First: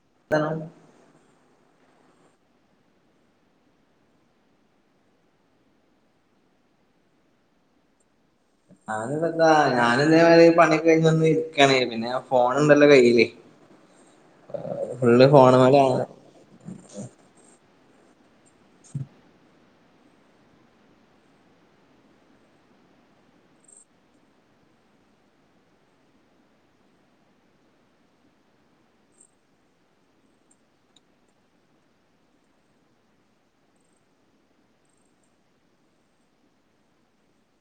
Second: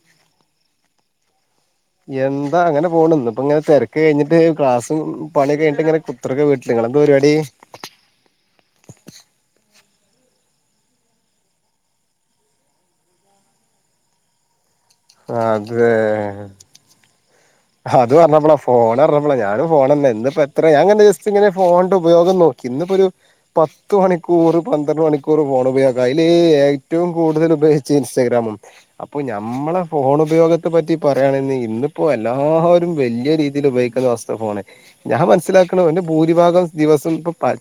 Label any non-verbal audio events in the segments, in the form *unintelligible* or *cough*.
*unintelligible* എന്താ അങ്ങനെ പോണ് ഇന്നിപ്പങ്ങനെ തെരക്ക് കഴിഞ്ഞിട്ട് ക്ലാസും പണിക്കകഴിഞ്ഞിട്ടിങ്ങന കുത്രിക്ക വീട്ട്ല്. നിങ്ങളെന്ത്‌ പരിപാടി? ആഹ് എന്താട്ട ഞാനൻ ഇതേഈ പണി കഴിഞ്ഞൊന്ന് ഇരിക്കാണ് പിന്നെ ഫോൺ ണ്ടല്ലോ കയ്യിൽ ഫുള്ള് ഫോണ് മലാ അത്ും പറഞ്ഞപ്പോളാ ഫോൺ പറഞ്ഞപ്പോള ഞാനും ഫോണന്ന ഇന്നിപ്പോ എത്ര ഞാെ ജസ്റ്റ് ഇങ്ങനെ ഫോണി ഉപയോഗം ഇന്നിപ്പോ ഒരു പത്ത് മണിക്കൂർ പന്ത്രണ്ട് മണിക്കൂർ പോണ പോയാ ക അല ഏറ്റവും കൂടുതൽ ഉപയോഗച്ച് ഇൻസ്റ്റഗ്രാമും അപ്പൊ ഞമ്മളെ ഫോൺ ഉപയോഗത്തെ പറ്റി പറയയാണെങ്കിൽ ഇന്നപ്പോല്ല എല്ലാവരും വലിയ രീതിയിൽ ഉപയോഗിക്കുന്ന വസ്തു ഫോണ് ഞാൻ മനസ്സിലാക്കണ എന്റെ ഭൂരിഭാഗം ദിവസം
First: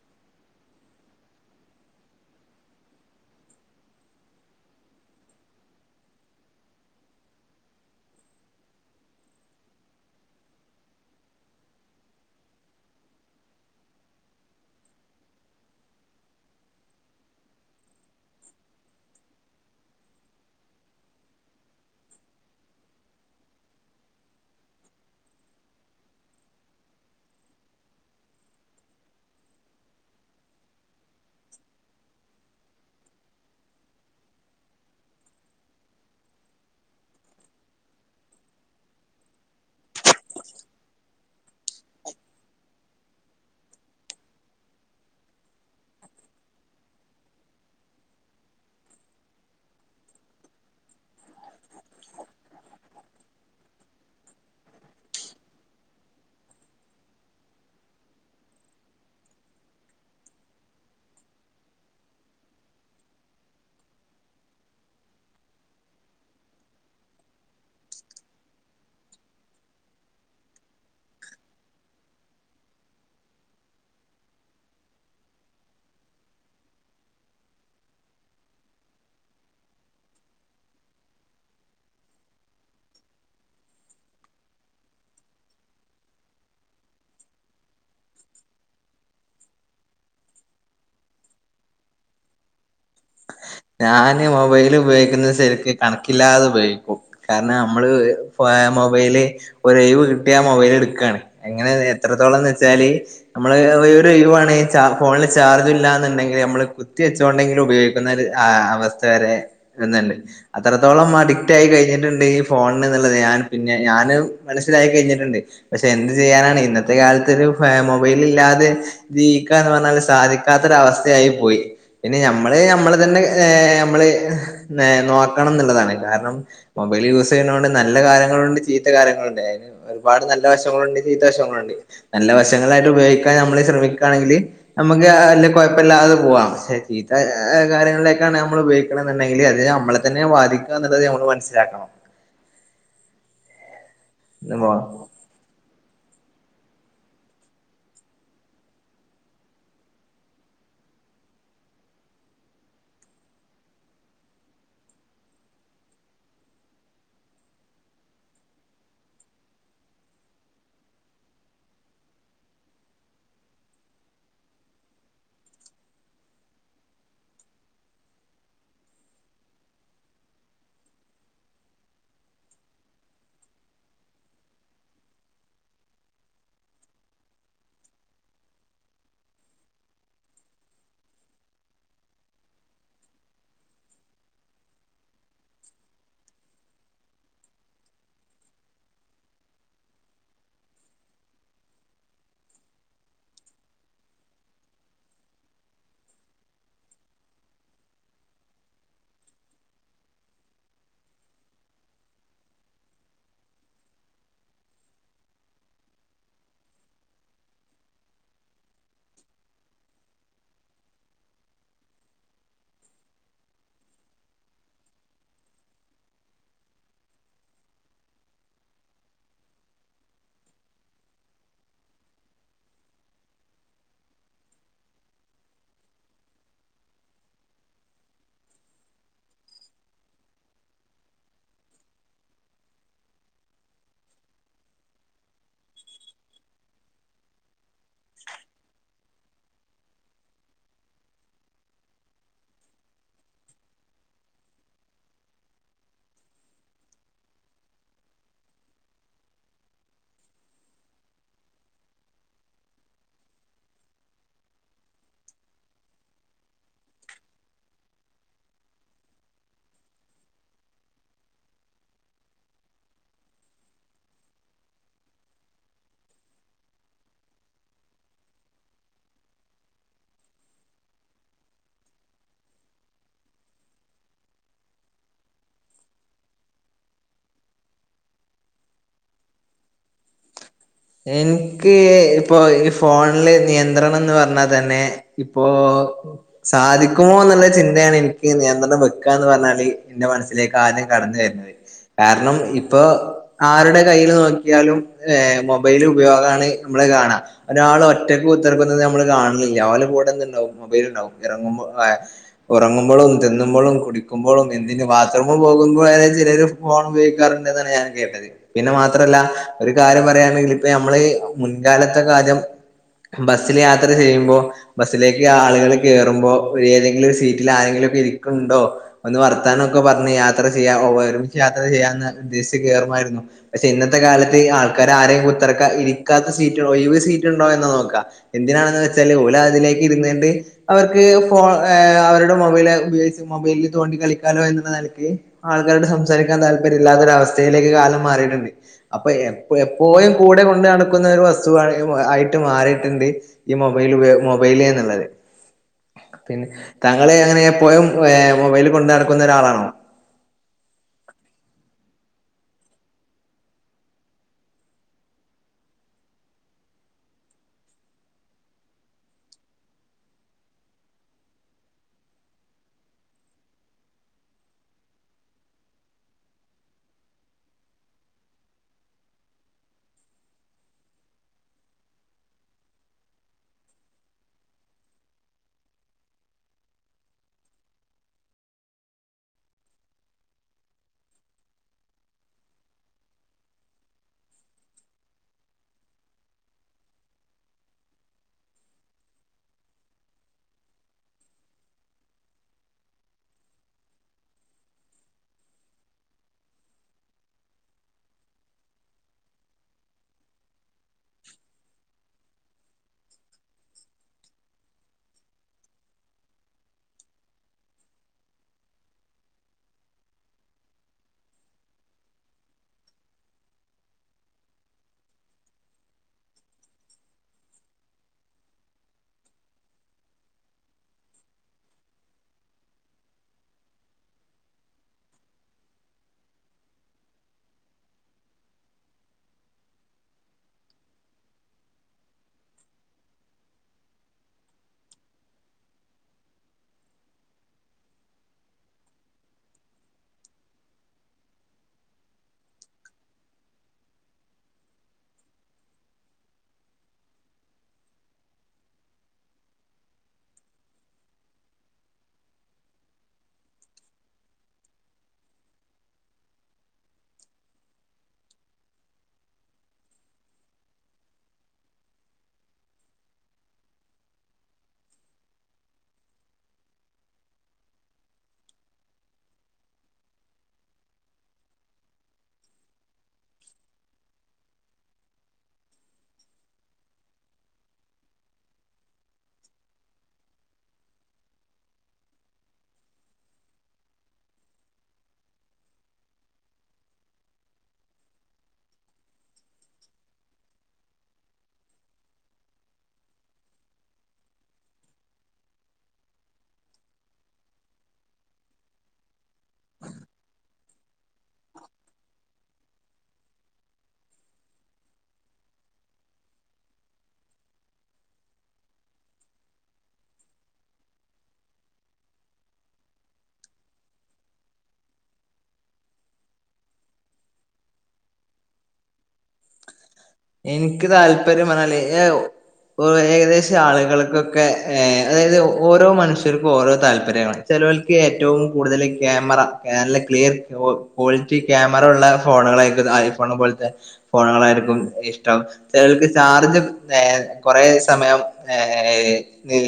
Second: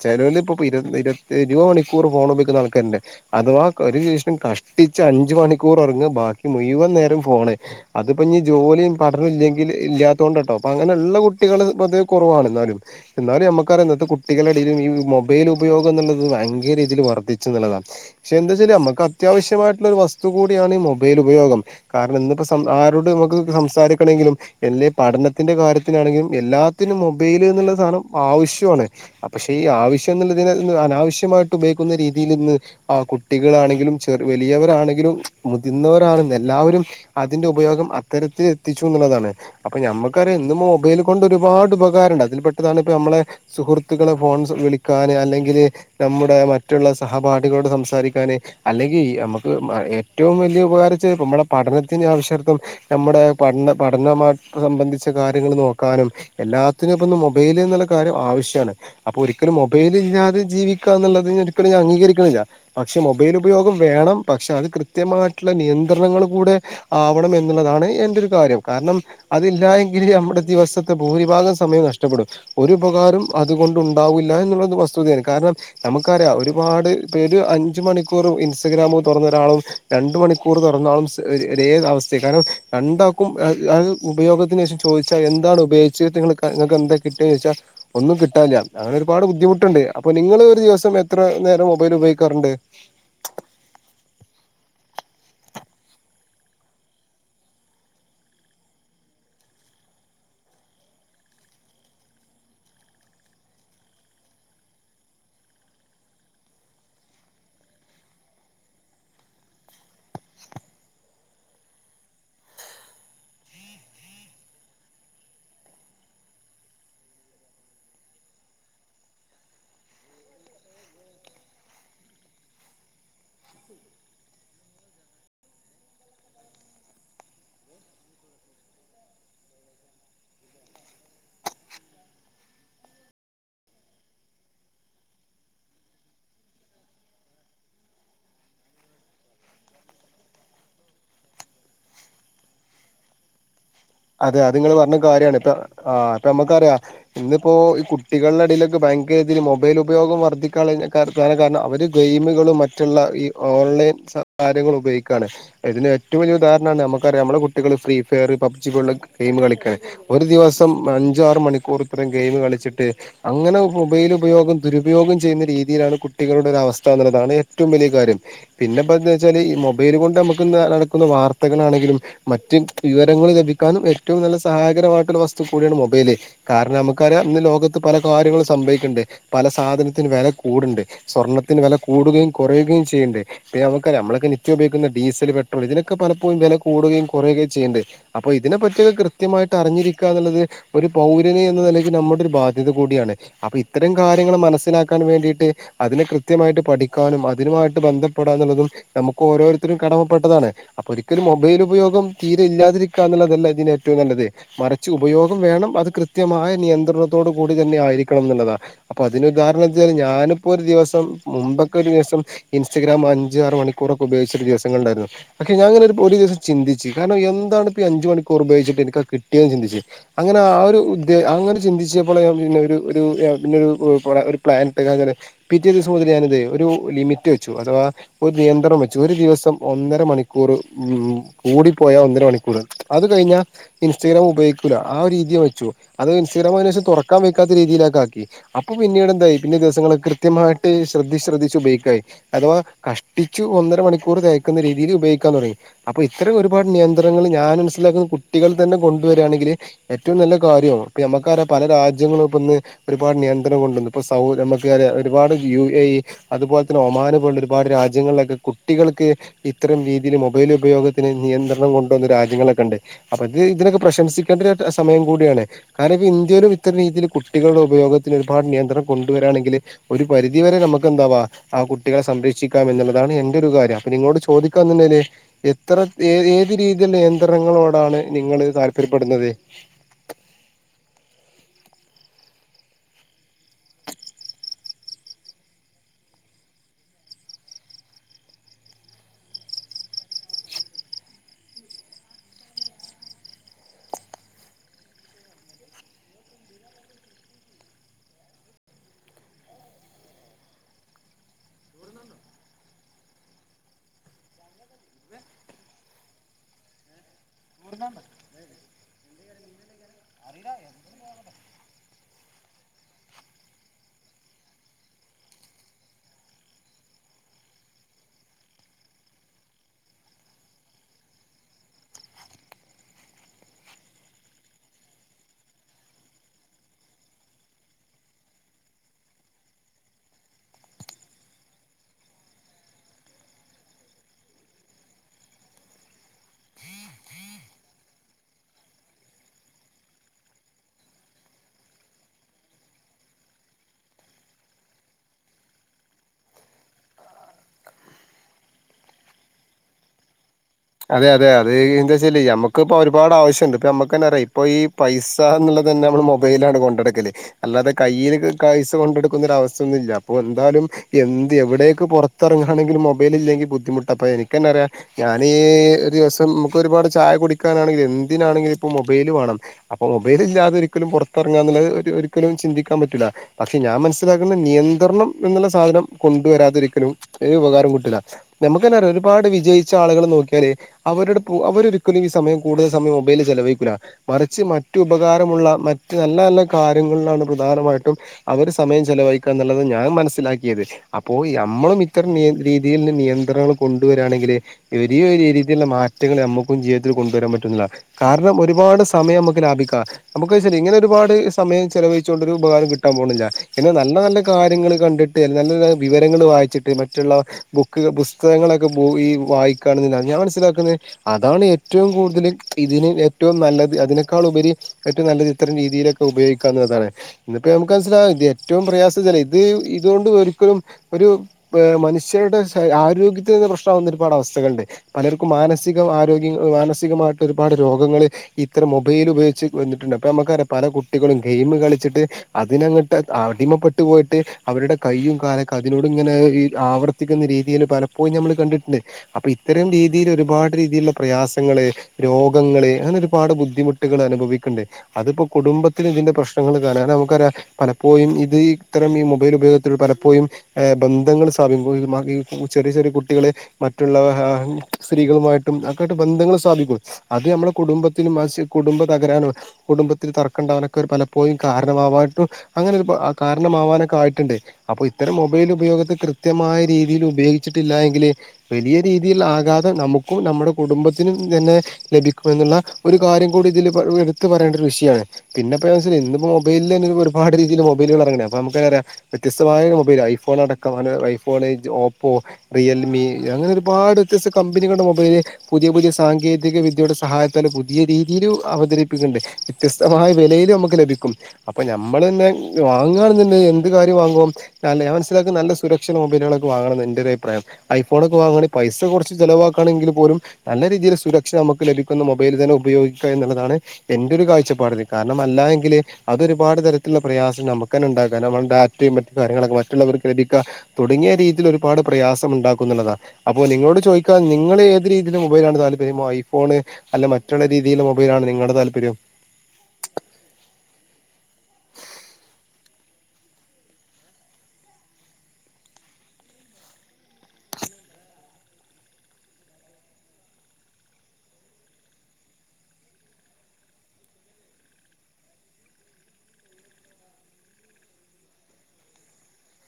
ചേലോൽ ഇരുപത്തി ഇരുപത് മണിക്കൂർ ഫോൺ ഉപോഗിക്കുന്ന ആൾക്കാരുണ്ട് അഥവാ ഒരു ദിവസം കഷ് പട്ടിച്ച് അഞ്ച മണിക്കൂർ ഉറങ്ങും ബാക്കി മുഴുവൻ നേരം ഫോണ് അതിപ്പോ ഇ ജോലിയും പഠനംല്ലെങ്ക ഇല്ലാത്ത കൊണ്ട് കേട്ടോ അപ്പൊ അങ്ങനെ ഉള്ള കുട്ടികൾ അത് കുറവാണ് എന്നാലും എന്നാലും നമ്മുക്കറിയത്തെ കുട്ടികളെ ഈ മൊബൈൽ ഉപയോഗം എന്നുള്ളത് ഭയങ്കരീതിൽ വർദ്ധിച്ചു എന്നുള്ളതാണ് പക്ഷെ എന്താ വെച്ചാൽ നമുക്ക് അത്യാവ്യം ായിട്ടുള്ള ഒരു വസ്തു കൂടിയാണ് ഈ മൊബൈൽ ഉപയോഗം കാരണം ഇന്ന്പ്പോ ആരോട് നമുക്ക് സംസാരിക്കണമെങ്കിലും എെ പഠനത്തിന്റെ കാര്യത്തിലാണെങ്കിലും എല്ലാത്തിനും മൊബൈല് എന്നുള്ള സാധനം ആവശ്യമാണ് പക്ഷെ ഈ ആവശ്യം എന്നുള്ള അനാവശ്യമായിട്ട് ഉപയോഗിക്കുന്ന രീതിയിൽന്ന് ആ കുട്ടികളാണെങ്കിലും ചെറ വലിയ ണെങ്കിലും മുതിർന്നവരാണ എല്ലാവരും അതിന്റെ ഉപയോഗം അത്തരത്തിൽ എത്തിച്ചു എന്നുള്ളതാണ് അപ്പൊ ഞമ്മക്കറിയാം ഇന്ന്ും മൊബൈൽ കൊണ്ട് ഒരുപാട് ഉപകാരംണ്ട് അതിൽെട്ടതാണ് നമ്മളെ സുഹൃത്തുക്കളെ ഫോൺ വിളിക്കാന് അല്ലെങ്കിൽ നമ്മുടെ മറ്റുള്ള സഹപാഠികളോട് സംസാരിക്കാനെ അല്ലെങ്കിൽ നമുക്ക് ഏറ്റവും വലിയ ഉപകാരിച്ച് നമ്മളുടെ പഠനത്തിന് ആവശ്യർത്ഥം നമ്മുടെ പഠ പഠന സംബന്ധിച്ച കാര്യങ്ങൾ നോക്കാനും എല്ലാത്തിനും ഇപ്പ മൊബൈൽ എന്നുള്ള കാര്യം ആവശ്യമാണ് അപ്പൊ ഒല ഒരു മൊബൈൽ ഇല്ലാതെ ജീവിക്കുക എന്നുള്ളത് ഒരിക്കും ാൻ അംഗീകരിക്കുന്നില്ല പക്ഷെ മൊബൈൽ ഉപയോഗം വേണം പക്ഷെ അത് കൃത്യമായിട്ടുള്ള നിയന്ത്രണങ്ങൾ കൂടെ ആവണം എന്നുള്ളതാണ് എന്റെ ഒരു കാര്യം കാരണം അതില്ല എങ്കില് നമ്മുടെ ദിവസത്തെ ഭൂരിഭാഗം സമയം നഷ്ടപ്പെടും ഒരുപകാരം അതുകൊണ്ട് ഉണ്ടാവൂില്ല എന്നുള്ള വസ്തുതയാണ് കാരണം നമുക്കറിയാം ഒരുപാട് ഒരു അഞ്ച മണിക്കൂർ ഇൻസ്റ്റഗ്രാമ തുറന്ന ഒരാളും രണ്ട മണിക്കൂർ തുറന്നാളും അവസ്ഥ കാരണം രണ്ടാക്കും ഉപയോഗത്തിനന് ശേഷം ചോദിച്ചാൽ എന്താണ് ഉപയോഗി നി നിങ്ങൾക്ക് എന്താ കിട്ടന്ന് ചോദിച്ചാൽ ഒന്നും കിട്ടാനില്ല അങ്ങനെ ഒരുപാട് ബുദ്ധിമുട്ടുണ്ട് അപ്പൊ നിങ്ങള് ഒരു ദിവസം എത്ര നേരം മൊബൈൽ ഉപയോഗിക്കാറുണ്ട് *inaudible* ഞാന് മൊബൈൽ ഉപയോഗിക്കുന്നത് ശക്ക് കണക്കില്ലാതെ ഉപയോഗിക്കും കാരണം നമ്മള് മൊബൈല് ഒരവ് കിട്ടിയ ആ മൊബൈൽ എടുക്കയാണ് അങ്ങനെ എത്രത്തോളം എന്ന് വെച്ചാല് നമ്മ ഒരു ഇഴുവാണെങ്കിൽ ഫോിൽ ചാർജ ഇല്ലാ എന്നുണ്ടെങ്കിൽ നമ്മള് കുത്തി വെച്ചുകോണ്ടെങ്കിലും ഉപയോഗിക്കും അവസ്ഥ വരെ വണ്ട് അത്രത്തോളം അഡിക്റ്റ് ആയി കഴിഞ്ഞിട്ടുണ്ട്ഈ ഫോണ ഞൻ പിന്നെ ഞൻ മനസ്സിലായി കഴിഞ്ഞിട്ടുണ്ട് പക്ഷെ എന്ത് ചെയ്യാനാണ് ഇന്നത്തെ കാലത്ത് ഒരു മൊബൈലല്ലാതെ ജീവിക്കാന്ന് പറഞ്ഞാൽ സാധിക്കാത്തൊ ഒരു അവസ്ഥയായി പോയി പിന്നെ നമ്മൾ നമ്മൾ തന്നെ നമ്മള് നോക്കണം എന്നുള്ളതാണ് കാരണം മൊബൈ യൂസ് ചെയ നല്ല കങ്ങളണ്ട് ചീത്ത കാലങ്ങളണ്ട് അന് ഒരുപാട് നല്ല വശണ്ട് ചീത്തശണ്ട് നല്ല പ്രങ്ങളായിട്ട് ഉപയോഗിക്കാൻ നമ്മള് ശ്രമിക്കുകയാണെങ്കിൽ നമുക്ക് അല്ല കുഴപ്പമില്ലാതെ പോവാ ശ കാര്യങ്ങളിലേക്കാണ് നമ്മൾ ഉപയോഗിക്കണ എന്നുണ്ടെങ്കിൽ അത് നമ്മളെ തന്നെ ബാധിക്കുക എന്നുള്ളത് നമ്മൾ മനസ്സിലാക്കണം *inaudible* അതെ അത് നിങ്ങൾ പറഞ്ഞ കാര്യാണ് ഇപ്പൊ ആ നമുക്കറിയാം ഇന്നിപ്പോ ഈ കുട്ടികളുടെടയിലൊക്കെ ബാങ്കിനെതിൽ മൊബൈൽ ഉപയോഗം വർദ്ധിക്കാ ണം അവര് ഗെയിമുകളും മറ്റുള്ള ഈ ഓൺലൈൻ കാര്യങ്ങള ഉപയോഗിക്കുകയാണ് ഇതിന് ഏറ്റവും ഉാഹരണം നമുക്കറിയാം നമ്മ കുട്ടികൾ ഫ്രീ ഫയർ ഗെയിം കളിക്ക ഒരു ദിവസം അഞ്ചാ മണിക്കൂ ഗെയി കള് അനെ മൊബൈൽ ഉപയോഗം ദുരുപയോഗം ചെയ്യുന്ന രീതിയിലാണ് കുട്ടികളുടെ ഒര അവസ്ഥ എന്നുള്ളതാണ് ഏറ്റവും വലിയ കാര്യം പിന്നെപ്പ എ വെച്ചാൽ ഈ മൊബൈൽ കൊണ്ട് നമുക്ക് നടക്കുന്ന വാർത്തകളാണെങ്കിലും മറ്റ്ു വിവരങ്ങൾ ലഭിക്കും ാനും ഏറ്റവും നല്ല സഹായകരമായിട്ടുള്ള വസ്തു കൂടിയാണ് മൊബൈല് കാരണം നമുക്ക ലോകത്ത് പല കാര്യങ്ങളും ണ്ട് പല സാധനത്തിന് വില കൂടണ്ട് സ്വർണത്തിന് വില കൂടുകയും കുറയുകയും ചെയ്യണ്ട് നമുക്ക നമ്മളൊക്കെ നിത്യ ഉപയോഗിക്കുന്ന ഡീസൽ പെട്രോൾ ഇതിനൊക്കെ പലപ്പോഴ വില കൂടുകയും കുറയുകയും ചെയ്യണ്ട് അപ്പൊ ഇതിനെപ്പറ്റിയൊക്കെ കൃത്യമായിട്ട് അറിഞ്ഞിരിക്കുക എന്നുള്ളത് ഒരു പൗരനി എന്ന നിലയ്ക്ക് നമ്മുടെ ഒരു ബാധ്യത കൂടിയാണ് അപ്പൊ ഇത്തരം കാര്യങ്ങൾ മനസ്സിലാക്കാൻ വേണ്ടിയിട്ട് അതിനെ കൃത്യമായിട്ട് പഠിക്കാനും അതിനുമായിട്ട് ബന്ധപ്പെ *unintelligible* എന്നുള്ളതും നമുക്ക് ഓരോരുത്തരും കടമപ്പെട്ടതാണ് അപ്പൊ ഒരിക്കലും മൊബൈൽ ഉപയോഗം തീരെ ഇല്ലാതിരിക്ക എന്നുള്ളതല്ല ഇതിനേറ്റവും നല്ലത് മറിച്ച് ഉപയോഗം വേണം അത് കൃത്യമായി നിയന്ത്രണത്തോട് കൂടി തന്നെ ആയി ആയിരിക്കണന്നുള്ളതാ അതിന് ഉദാഹരണം എന്തെന്ന് വെച്ചാൽ ഞാനിപ്പോ ഒരു ദിവസം മുമ്പൊക്കെ ഒരു ദിവസം ഇൻസ്റ്റഗ്രാം അഞ്ച് ആറ് മണിക്കൂറൊക്കെ ഉപയോഗിച്ച ഒരു ദിവസങ്ങള് ഉണ്ടായിരുന്നു പക്ഷെ ഞാനിങ്ങനെ ഒരു ദിവസം ചിന്തിച്ച് കാരണം എന്താണ് അഞ്ച് മണിക്കൂർ ഉപയോഗിച്ചിട്ട് എനിക്ക് കിട്ടിയെന്ന് ചിന്തിച്ച് അങ്ങന ആ ഒരു അങ്ങനേ ചന്തിച്ചപ്പോളെ പിന്നെ ഒരു ഒരു പിന്നെ ഒരു പ്ലാന് ഇട്ട് പിറ്റേ ദിവസം മുതൽ ഞാനതെ ഒരു ലിമിറ്റ് വെച്ചു ഒരു നിയന്ത്രണം വെച്ചു ഒരു ദിവസം ഒന്നര മണിക്കൂർ ഉം കൂടിപ്പോയാ ഒന്നര മണിക്കൂർ അത് കഴിഞ്ഞാ ഇൻസ്റ്റഗ്രാം ഉപോഗിക്കൂല്ല ആ രീതി വെച്ചു അത് കഴിഞ്ഞ ഇൻസ്റ്റാഗ്രാം തുറക്കാൻ വെക്കാത്ത രീതിയിലാക്കി അപ്പൊ പിന്നീട് പിന്നെ ദിവസങ്ങൾ കൃത്യമായിട്ട് ശ്രദ്ധി ശ്രദ്ധിച്ചു ഉപയോഗിക്കായി അഥവാ കഷ്ടിച്ചു ഒന്നര മണിക്കൂർ അയക്കുന്ന രീതിൽ ഉപയോഗിക്കാൻ തുടങ്ങി അപ്പൊ ഇത്തരം ഒരുപാട് നിയന്ത്രങ്ങളിൽ ഞാൻ മനസ്സിലാക്കുന്ന കുട്ടികൾ തന്നെ കൊണ്ടുവരാണെങ്കില് ഏറ്റവും നല്ല കാര്യവും നമുക്കറിയ പല രാജ്യങ്ങളും ഇന്ന് ഒരുപാട് നിയന്ത്രണം കൊണ്ടന്ന് ഇപ്പൊ സൗ നമുക്ക് അറിയാ ഒരുപാട് യു എ ഇ അതുപോലെ തന്നെ ഒമാന് ഒരുപാട് രാജ്യങ്ങളിലൊക്കെ കുട്ടികൾക്ക് ഇത്തരം രീതിൽ മൊബൈൽ ഉപയോഗത്തിന് നിയന്ത്രണം കൊണ്ട് രാജ്യങ്ങളൊക്കെ ഉണ്ട് അപ്പൊ ഇത് ഇതിനൊക്കെ പ്രശംസിക്കേണ്ട സമയം കൂടിയാണ് കാരണം ഇന്ത്യയിലും ഇത്തരം രീതി കുട്ടികളുടെ ഉപയോഗത്തിന് ഒരുപാട് നിയന്ത്രണം കൊണ്ടുവരാണെങ്കിൽ ഒരു പരിധി വരെ നമുക്ക് എന്താവാ ആ കുട്ടി സംരക്ഷിക്കാം എന്നുള്ളതാണ് എന്റെ ഒരു കാര്യം അപ്പൊ നിങ്ങളോട് ചോദിക്കാ എന്ന്ണ്ടേല് എത്ര രീതിയിൽ നിയന്ത്രണങ്ങളോടാണ് നിങ്ങൾ താല്പര്യപ്പെടുന്നത് എനിക്ക് ഇപ്പൊ ഈ ഫോണില് നിയന്ത്രണം എന്ന് പറഞ്ഞാൽ തന്നെ ഇപ്പോ സാധിക്കുമോ എന്നുള്ള ചിന്തയാണ് എനിക്ക് നിയന്ത്രണം വെക്ക പറഞ്ഞാല് എന്റെ മനസിലേക്ക് ആദ്യം കടന്ന് വരുന്നത് കാരണം ഇപ്പൊ ആരുടെ കയ്യില് നോക്കിയാലും മൊബൈൽ മൊബൈല് ഉപയോഗാണ് നമ്മള് കാണാ ഒരാൾ ഒറ്റക്ക് കുത്തിരിക്കുന്നത് നമ്മള് കാണണില്ല ഓലെ കൂടെ എന്തുണ്ടാകും മൊബൈലുണ്ടാകും ഉറങ്ങുമ്പോളും തിന്നുമ്പോളും കുടിക്കുമ്പോഴും എന്തിന് ബാത്റൂമിൽ പോകുമ്പോളും വരെ ചിലര് ഫോൺ ഉപയോഗിക്കാറുണ്ട് എന്നാണ് ഞാൻ കേട്ടത് പിന്നെ മാത്രമല്ല ഒരു കാര്യം പറയേണെങ്കിൽ ഇപ്പ നമ്മള് മുൻകാലത്തെ കാലം ബസ്സില് യാത്ര ചെയ്യുമ്പോ ബസ്സിലേക്ക് ആളുകൾ കയറുമ്പോ ഏതെങ്കിലും ഒരു സീറ്റിൽ ആരെങ്കിലും ഇരിക്കുണ്ടോ ഒന്ന് വർത്താനൊക്കെ പറഞ് യാത്ര ചെയ്യ ഒരുമിച്ച് യാത്ര ചെയ്യാന്ന് ഉദ്ദേശച്ച് കയറുന്ന രുന്നു പക്ഷെ ഇന്നത്തെ കാലത്ത് ആൾക്കാര് ആരെയും ഇരിക്കാത്ത സീറ്റ് ഒയിവ് സീറ്റ് ഉണ്ടോ എന്നാ നോക്കാം എന്തിനാണെന്ന് വെച്ചാല് ഓലെ അതിലേക്ക് ഇരുന്നണ്ട് അവർക്ക് ഫോൺ അവരുടെ മൊബൈൽ ഉപയോഗിച്ച് മൊബൈലില് തോണ്ടി കളിക്കാലോ എന്നുള്ള നിലക്ക് ആൾക്കാരോട് സംസാരിക്കാൻ താല്പര്യം ഇല്ലാത്തൊരവസ്ഥയിലേക്ക് കാലം മാറിയിട്ടുണ്ട് അപ്പൊ എപ്പ എപ്പോയും കൂടെ കൊണ്ട് നടക്കുന്ന ഒരു വസ്തുവാണ് ആയിട്ട് മാറിട്ടിണ്ട് ഈ മൊബൈൽ മൊബൈൽ എന്നുള്ളത് *inaudible* പിന്നെ താങ്കൾ എങ്ങനെ എപ്പോയും ഏ മൊബൈൽ കൊണ്ടു നടക്കുന്ന ഒരാളാണോ അതെ അതെ എന്താ വെച്ചാലെ ഞമ്മക്ക് ഇപ്പൊ ഒരുപാട് ആവശ്യണ്ട് ഇപ്പ നമ്മുക്ക് തന്നെ അറിയ ഇപ്പൊ ഈ പൈസുള്ളത് തന്നെ നമ്മള് മൊബൈലാണ് കൊണ്ടടക്കല് അല്ലാതെ കയ്യിൽ പൈസ കൊണ്ടെടുക്കുന്നൊര് അവസ്ഥ ഒന്നുല്ല അപ്പോ എന്താലും എന്ത് എവിടെയൊക്കെ പുറത്തിറങ്ങാണെങ്കിലും മൊബൈൽ ഇല്ലെങ്കിൽ ബുദ്ധിമുട്ട അപ്പൊ എനിക്കെന്നെ അറിയ ഞാൻ ഒരു ദിവസം നമുക്ക് ഒരുപാട് ചായ കുടിക്കാനാണെങ്കിൽ എന്തിനാണെങ്കിലും ഇപ്പൊ മൊബൈല് വേണം അപ്പൊ മൊബൈൽ ഇല്ലാതെ ഒരിക്കലും പുറത്തിറങ്ങാന്നുള്ളത് ഒരിക്കലും ചിന്തിക്കാൻ പറ്റുല്ല പക്ഷെ ഞാൻ മനസ്സിലാക്കുന്നത് നിയന്ത്രണം എന്നുള്ള സാധനം കൊണ്ടുവരാതിരിക്കലും ഒരു ഉപകാരം കൂട്ടില്ല നമുക്ക് ഒരുപാട് വിജയിച്ച ആളുകൾ നോക്കിയാൽ അവരുടെ അവര് ഒരിക്കലും ഈ സമയം കൂടുതൽ സമയം മൊബൈലിൽ ചെലവഴിക്കില്ല മറിച്ച് മറ്റ് ഉപകാര മറ്റ് നല്ല നല്ല കാര്യങ്ങളിലാണ് പ്രധാനമായിട്ടും അവര് സമയം ചലവഴിക്ക എന്നുള്ളത് ഞാൻ മനസ്സിലാക്കിയത് അപ്പോ നമ്മളും ഇത്തരം രീതിയിൽ നിയന്ത്രണങ്ങൾ കൊണ്ടുവരാണെങ്കില് വരിയ രീതിയിലുള്ള മാറ്റങ്ങൾ നമുക്കും ജീവിതത്തിൽ കൊണ്ടുവരാൻ പറ്റുംന്നുള്ളത കാരണം ഒരുപാട് സമയം നമുക്ക് ലാഭിക്കാൻ നമുക്ക് ശരി ഇങ്ങനെ ഒരുപാട് സമയം ചെലവഴിച്ചോണ്ട് ഒരു ഉപകാരോം കിട്ടാൻ പോണില്ല നല്ല നല്ല കാര്യങ്ങൾ കണ്ടിട്ട് നല്ലനല്ല വിവരങ്ങൾ വായിച്ചിട്ട് മറ്റുള്ള ബുക്ക് പുസ്തകങ്ങളൊക്കെ ഈ വായി കാണുന്നില്ല ഞാൻ മനസ്സിലാക്കുന്നത് അതാണ് ഏറ്റവും കൂടുതൽ ഇതിന് ഏറ്റവും നല്ലത് അതിനേക്കാൾ ഉപരി ഏറ്റവും നല്ലത് ഇത്തരം രീതിയിലൊക്കെ ഉപയോഗിക്കാവുന്നതാണ് ഇന്നിപ്പോ നമുക്ക് മനസ്സിലാവും ഇത് ഏറ്റവും പ്രയാസം ചില ഇത് ഇതുകൊണ്ട് ഒരിക്കലും ഒരു മനുഷ്യരുടെ ആരോഗ്യത്തിൽ നിന്ന് പ്രശ്നാവുന്ന ഒരുപാട് അവസ്ഥ ണ്ട് പലർക്കും മാനസിക ആരോഗ്യ മാനസികമായിട്ട് ഒരുപാട് രോഗങ്ങൾ ഇത്തരം മൊബൈൽ ഉപയോഗ ച്ച് വന്നിട്ട്ണ്ട്. അപ്പ ഞമക്കറിയ പല കുട്ടികളും ഗെയിം കളിച്ചിട്ട്. അതിനങ്ങ്ട്ട് അടിമപ്പെട്ടു പോയിട്ട് അവരുടെ കൈയും കാലൊക്കെ അതിനോട് ഇങ്ങനെ ഈ ആവർത്തിക്ക്ന്ന രീതിയില് പലപ്പോഴും ഞമ്മള് കണ്ടിട്ട്ണ്ട് അപ്പൊ ഇത്തരം രീതിയിലൊരുപാട് രീതിയിലുള്ള പ്രയാസങ്ങള്. രോഗങ്ങള് അങ്ങനെ ഒരുപാട് ബുദ്ധിമുട്ട്കള് അനുഭവിക്കണ് ണ്ട്. അതിപ്പൊ കുടുംബത്തിലിതിന്റെ പ്രശ്നങ്ങള് കാണ. നമുക്കറിയ പലപ്പോഴും ഇത് ഇത്തരം മൊബൈൽ ഉപയോഗത്തിൽ പലപ്പോഴും ഏഹ് ബന്ധങ്ങള് സ്ഥാപി *unintelligible* ചെറീ ചെറീ കുട്ടികള് മ റ്റുള്ള *unintelligible* സ്ത്രീകളുമായിട്ടും ഒക്കെട്ട്. ബന്ധങ്ങള് സ്ഥാപിക്കും. അത് ഞമ്മളെ കുടുംബത്തിനും ആസ്യെ തകരാനും കുടുംബത്തിൽ തർക്കണ്ടാവാനൊക്കൊരു പലപ്പോഴും കാരണവാവാട്ടും അങ്ങനെ കാരണമാവാൻ ആയിട്ട്ണ്ട് അപ്പൊ ഇത്തരം മൊബൈൽ ഉപയോഗത്തെ കൃത്യമായ രീതിയില് ഉപയോഗിച്ചിട്ടില്ലാ എങ്കില് വലിയ രീതിയിൽ ആഘാതം നമുക്കും നമ്മ്ടെ കുടുംബത്തിനും തന്നെ ലഭിക്കുന്നെള്ള ഒരു കാര്യം കൂടി ഇതിലിപൊ എടുത്ത് പറയണ്ടൊരു വിഷയാണ്. പിന്നെപ്പഴാ ചല് ഇന്നിപൊ മൊബൈലിന്നെ ഒരുപാട് രീതിയില് മൊബൈല്കള്റങ്ങ്ണാ അ റയ വ്യത്യസ്തമായ മൊബൈല. ഐഫോണ് അടക്കം. ഐഫോണ് ഓപ്പൊ, റിയൽമീ അങ്ങനൊരുപാട് കസ് വ്യത്യസ്ത കമ്പനികളുടെ മൊബൈല്. പുതിയ പുതിയ സാങ്കേതിക വിദ്യയുടെ സഹായത്താല് പുതിയ രീതിയില് അവതരിപ്പിക്കണ്ട് കൃസ്. ആ വെലയിൽ നമ്മക്ക് ലഭിക്കും. അപ്പ നമ്മളെന്നെ വാങ്ങാ എന്ത് കാര്യം വാങ്ങും അയല്ല. ഞാൻ മനസിലാക്ക. നല്ല സുരക്ഷ മൊബൈലുകളൊക്കെ വാങ്ങണംന്ന എന്റൊരഭിപ്രായം ഫോണൊക്കെ വാങ്ങണങി പൈസ കൊറച്ച് ചിലവാക്കണെങ്കിൽ പോലും നല്ല രീതിയിൽ സുരക്ഷ നമ്മക്ക് ലഭിക്കുന്ന് മൊബൈല് തന്നെ ഉപയോഗി ന്നുള്ളതാണ് എന്റൊരു കാഴ്ചപ്പാടില്. കാരണം അല്ലാ എങ്കില് അതൊരുപാട് തരത്തില്ള്ള പ്രയാസം നമ്മക്കെന്നെ നമ്മളെ ഡാറ്റീം. മറ്റ് കാര്യങ്ങളൊക്കെ മറ്റുള്ളവർ ക്രെഡിക തുടങ്ങിയ രീതിയിൽ ഒരുപാട് പ്രയാസം ഉണ്ടാകും ന്നള്ളതാണ്. അപ്പോ നിങ്ങളോട് ചോദിക്ക. നിങ്ങള് ഏത് രീതിയില് മൊബൈലാണ് താല്പര്യമൊ ഐഫോണ്, അല്ല മറ്റ്ള്ള രീതി *unintelligible* മൊബൈലാണ് ആണ് നിങ്ങള്ടെ താല്പര്യം എന്ക്ക് താല്പര്യം പറഞ്ഞാല് ഏ ഉ ഓ ഏകദേശാള്കൾകൊക്കെ ഏഹ് അതായത് ഓരോ മനുഷ്യർക്കും ഓരോ താല്പര്യങ്ങള ചെ ചെലോൽക് ഏറ്റവും കൂടുതല് ക്യാമറ ഏഹ് നല്ല ക്ലിയർ ക്വോളിറ്റി ക്യാമറ ഉള്ള ഫോണുകള ഐഫോണെ പോലത്തെ ഫോണ്കളായിരിക്കും ഷ്ടം ചൊലൊൽക്ക് ചാർജ് ഏഹ് കൊറേ സമയം ഏഹ് നിൽ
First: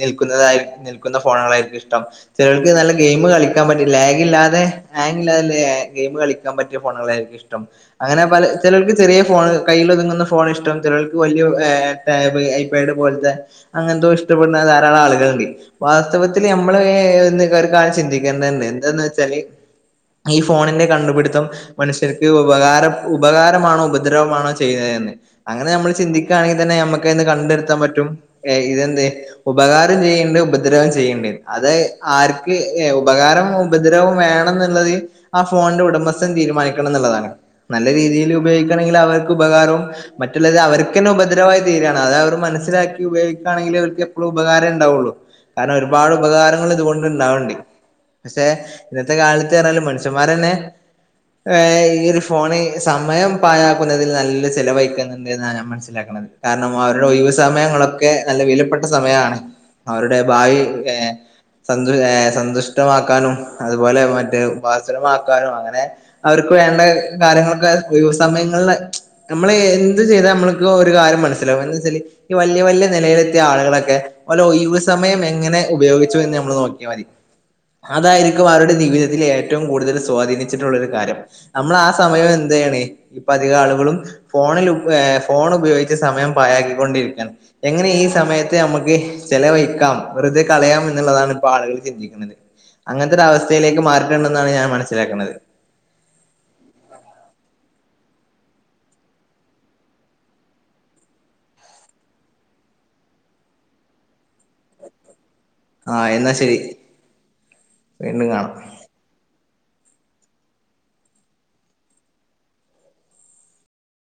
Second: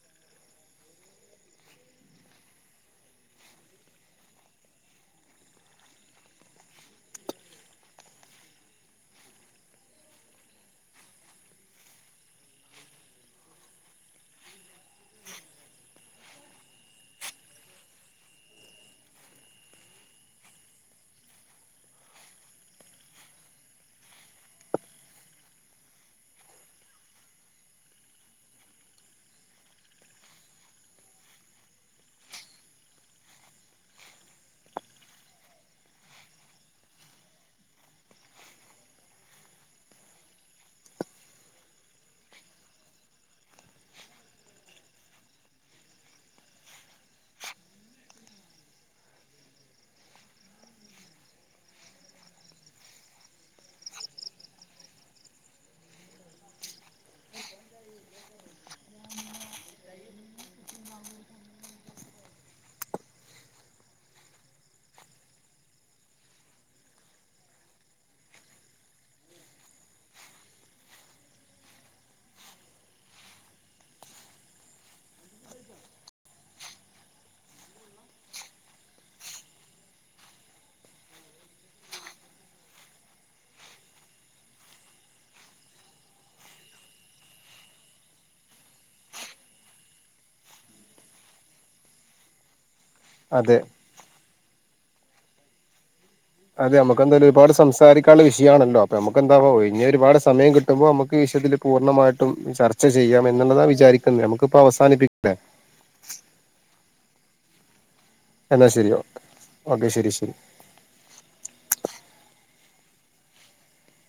നിൽക്കുന്നതായി നിൽക്കുന്ന ഫോണുകളായിരിക്കും ഇഷ്ടം. ചെലോൽക്ക് നല്ല ഗെയിം കളിക്കാൻ പറ്റിട്ട് ലാഗില്ലാതെ ഹാങ്ങില്ലാതില്ലേ ഗെയിം കളിക്കാൻ പറ്റിയ ഫോണ്കളായിരിക്കും ഇഷ്ടം. അങ്ങനെ പല ചിലൊൽക്ക് ചെറിയ ഫോണ് കയ്യിലൊതുങ്ങുന്ന ഫോണിഷ്ടം. ചെലൊൽക്ക് വല്യൊ ഏഹ് ടാബ്, ഐപേഡ് പോലത്തെ അങ്ങന് തൊഷ്ടപ്പെടുന്ന ധാരാളം ആളുകള്ണ്ട് വാസ്തവത്തില് ഞമ്മള് ഏഹ് ഒര് കാര്യം ചിന്തിക്കേണ്ടത്ണ്ട് എന്താണ്ന്ന് വെച്ചാല് ഈ ഫോണിന്റെ കണ്ട്പിടുത്തം മനുഷ്യർക്ക് വവ് ഉപകാരം ഉപകാരമാണോ ഉപദ്രമാണൊ *unintelligible* അങ്ങനെ ഞമ്മള് ചിന്തിക്കാണെങ്കി തന്നെ ഞമ്മക്കയിന്ന് കണ്ടെട്ത്താൻ പറ്റും ഇതെന്ത് ഉപ ഉപകാരം ചെയ്യണ്ട് ഉപദ്രവം ചെയ്യണ്ട്. അത് ആർക്ക് ഏ ഉപകാരം ഉപദ്രവും വേണം എന്നത് ആ ഫോണിന്റെ ഉടമസ്ഥൻ തീരുമാനിക്കണംന്ന്ള്ളതാണ്. നല്ല രീതിയില് ഉപയോഗിക്കണെങ്കില് അവർക്ക് ഉപകാരവും മറ്റ്ള്ളത് അവർക്കെന്നെ ഉപദ്രവായി തീരാണ്. അത് അവര് മനസ്സിലാക്കി ഉപയോഗിക്കാണെങ്കില് അവർക്ക് എപ്പഴും ഉപകാരം ഇണ്ടാവൊള്ളു. കാരണം ഒരുപാട് ഉപകാരങ്ങള് ഇതുകൊണ്ട് ഇണ്ടാവ്ണ്ട് പഷേ ഇന്നത്തെ കാലത്ത്റഞ്ഞാല് മനുഷ്യമ്മാരെന്നെ ഏയ് ഈ ഒരു ഫോണ്. സമയം പഴ ല് നല്ല ചെലവഴിക്ക്ണ് ണ്ട്ന്നാണ് ഞാൻ മനസ്സിലാക്ക്ണത്. കാരണം അവര്ടെ ഒഴിവ് സമയങ്ങളൊക്കെ നല്ല വിലപ്പെട്ട സമയാണ് അവരുടെ ഭായി സന്തുഷ് ഏഹ് സന്തുഷ്ടമാക്കാനും. അതുപോലെ മറ്റേ ഭാസുരമാക്കാനും. അങ്ങനെ അവർ വേണ്ട കാര്യങ്ങളൊക്കെ ഒഴിവ് സമയങ്ങളില് നമ്മള് എന്ത് ചെയ്ത ഞമ്മള്ക്ക് ഒരു കാര്യം മനസ്സിലാവും. എന്തെന്നച്ചാല് ഈ വല്യ വല്യ നെലയിലെത്തിയ ആളുകള ഓകെ അലോ ഴിവ് സമയം എങ്ങനെ ഉപയോഗിച്ചു എന്ന് ഞമ്മള് നോക്കിയ മതി അതായിരിക്കും അവരുടെ ജീവിതത്തില് ഏറ്റവും കൂടുതല് സ്വാധീനിച്ചിട്ടുള്ളൊരു കാര്യം. നമ്മളാ സമയം എന്ത് *unintelligible* അധിക ആള്കളും ഫോണിൽ ഏഹ് ഫോണ് ഉപയോഗിച്ച് സമയം പായാക്കിക്കൊണ്ടിരിക്കാണ് എങ്ങനെ ഈ സമയം ത്തെ ഞമ്മക്ക് ചെലവയിക്കാം. വെറുതെ കളയാം എന്ന്ള്ളതാണ് ഇപ്പൊ ആളുകള് ചിന്തിക്ക്ണത് അതെ അങ്ങൻത്തൊരവസ്ഥയിലേക്ക് മാറിട്ട്ണ്ടെന്നാണ് ഞാൻ മനസ്സിലാക്ക്ണത് അതെ അമ്മക്കെന്തായാലും ഒരുപാട് സംസാരിക്കാള്ള വിഷയാണല്ലൊ. അപ്പൊ അമ്മക്കെന്താവ. ഒഴിഞൊരുപാട് സമയം കിട്ടുമ്പൊ അമ്മക്ക് തില് പൂർണ്ണമായിട്ടും ചർച്ച ചെയ്യാം എന്ന്ള്ളത വിചാരിക്ക്ന്നെ. ഞമ്മക്കിപ്പൊ അവസാനിപ്പിക്കലെ ആഹ് എന്നാ ശരി. വീണ്ടും കാണാം എന്നാ ശരി ഓക്കെ ശരി ശരി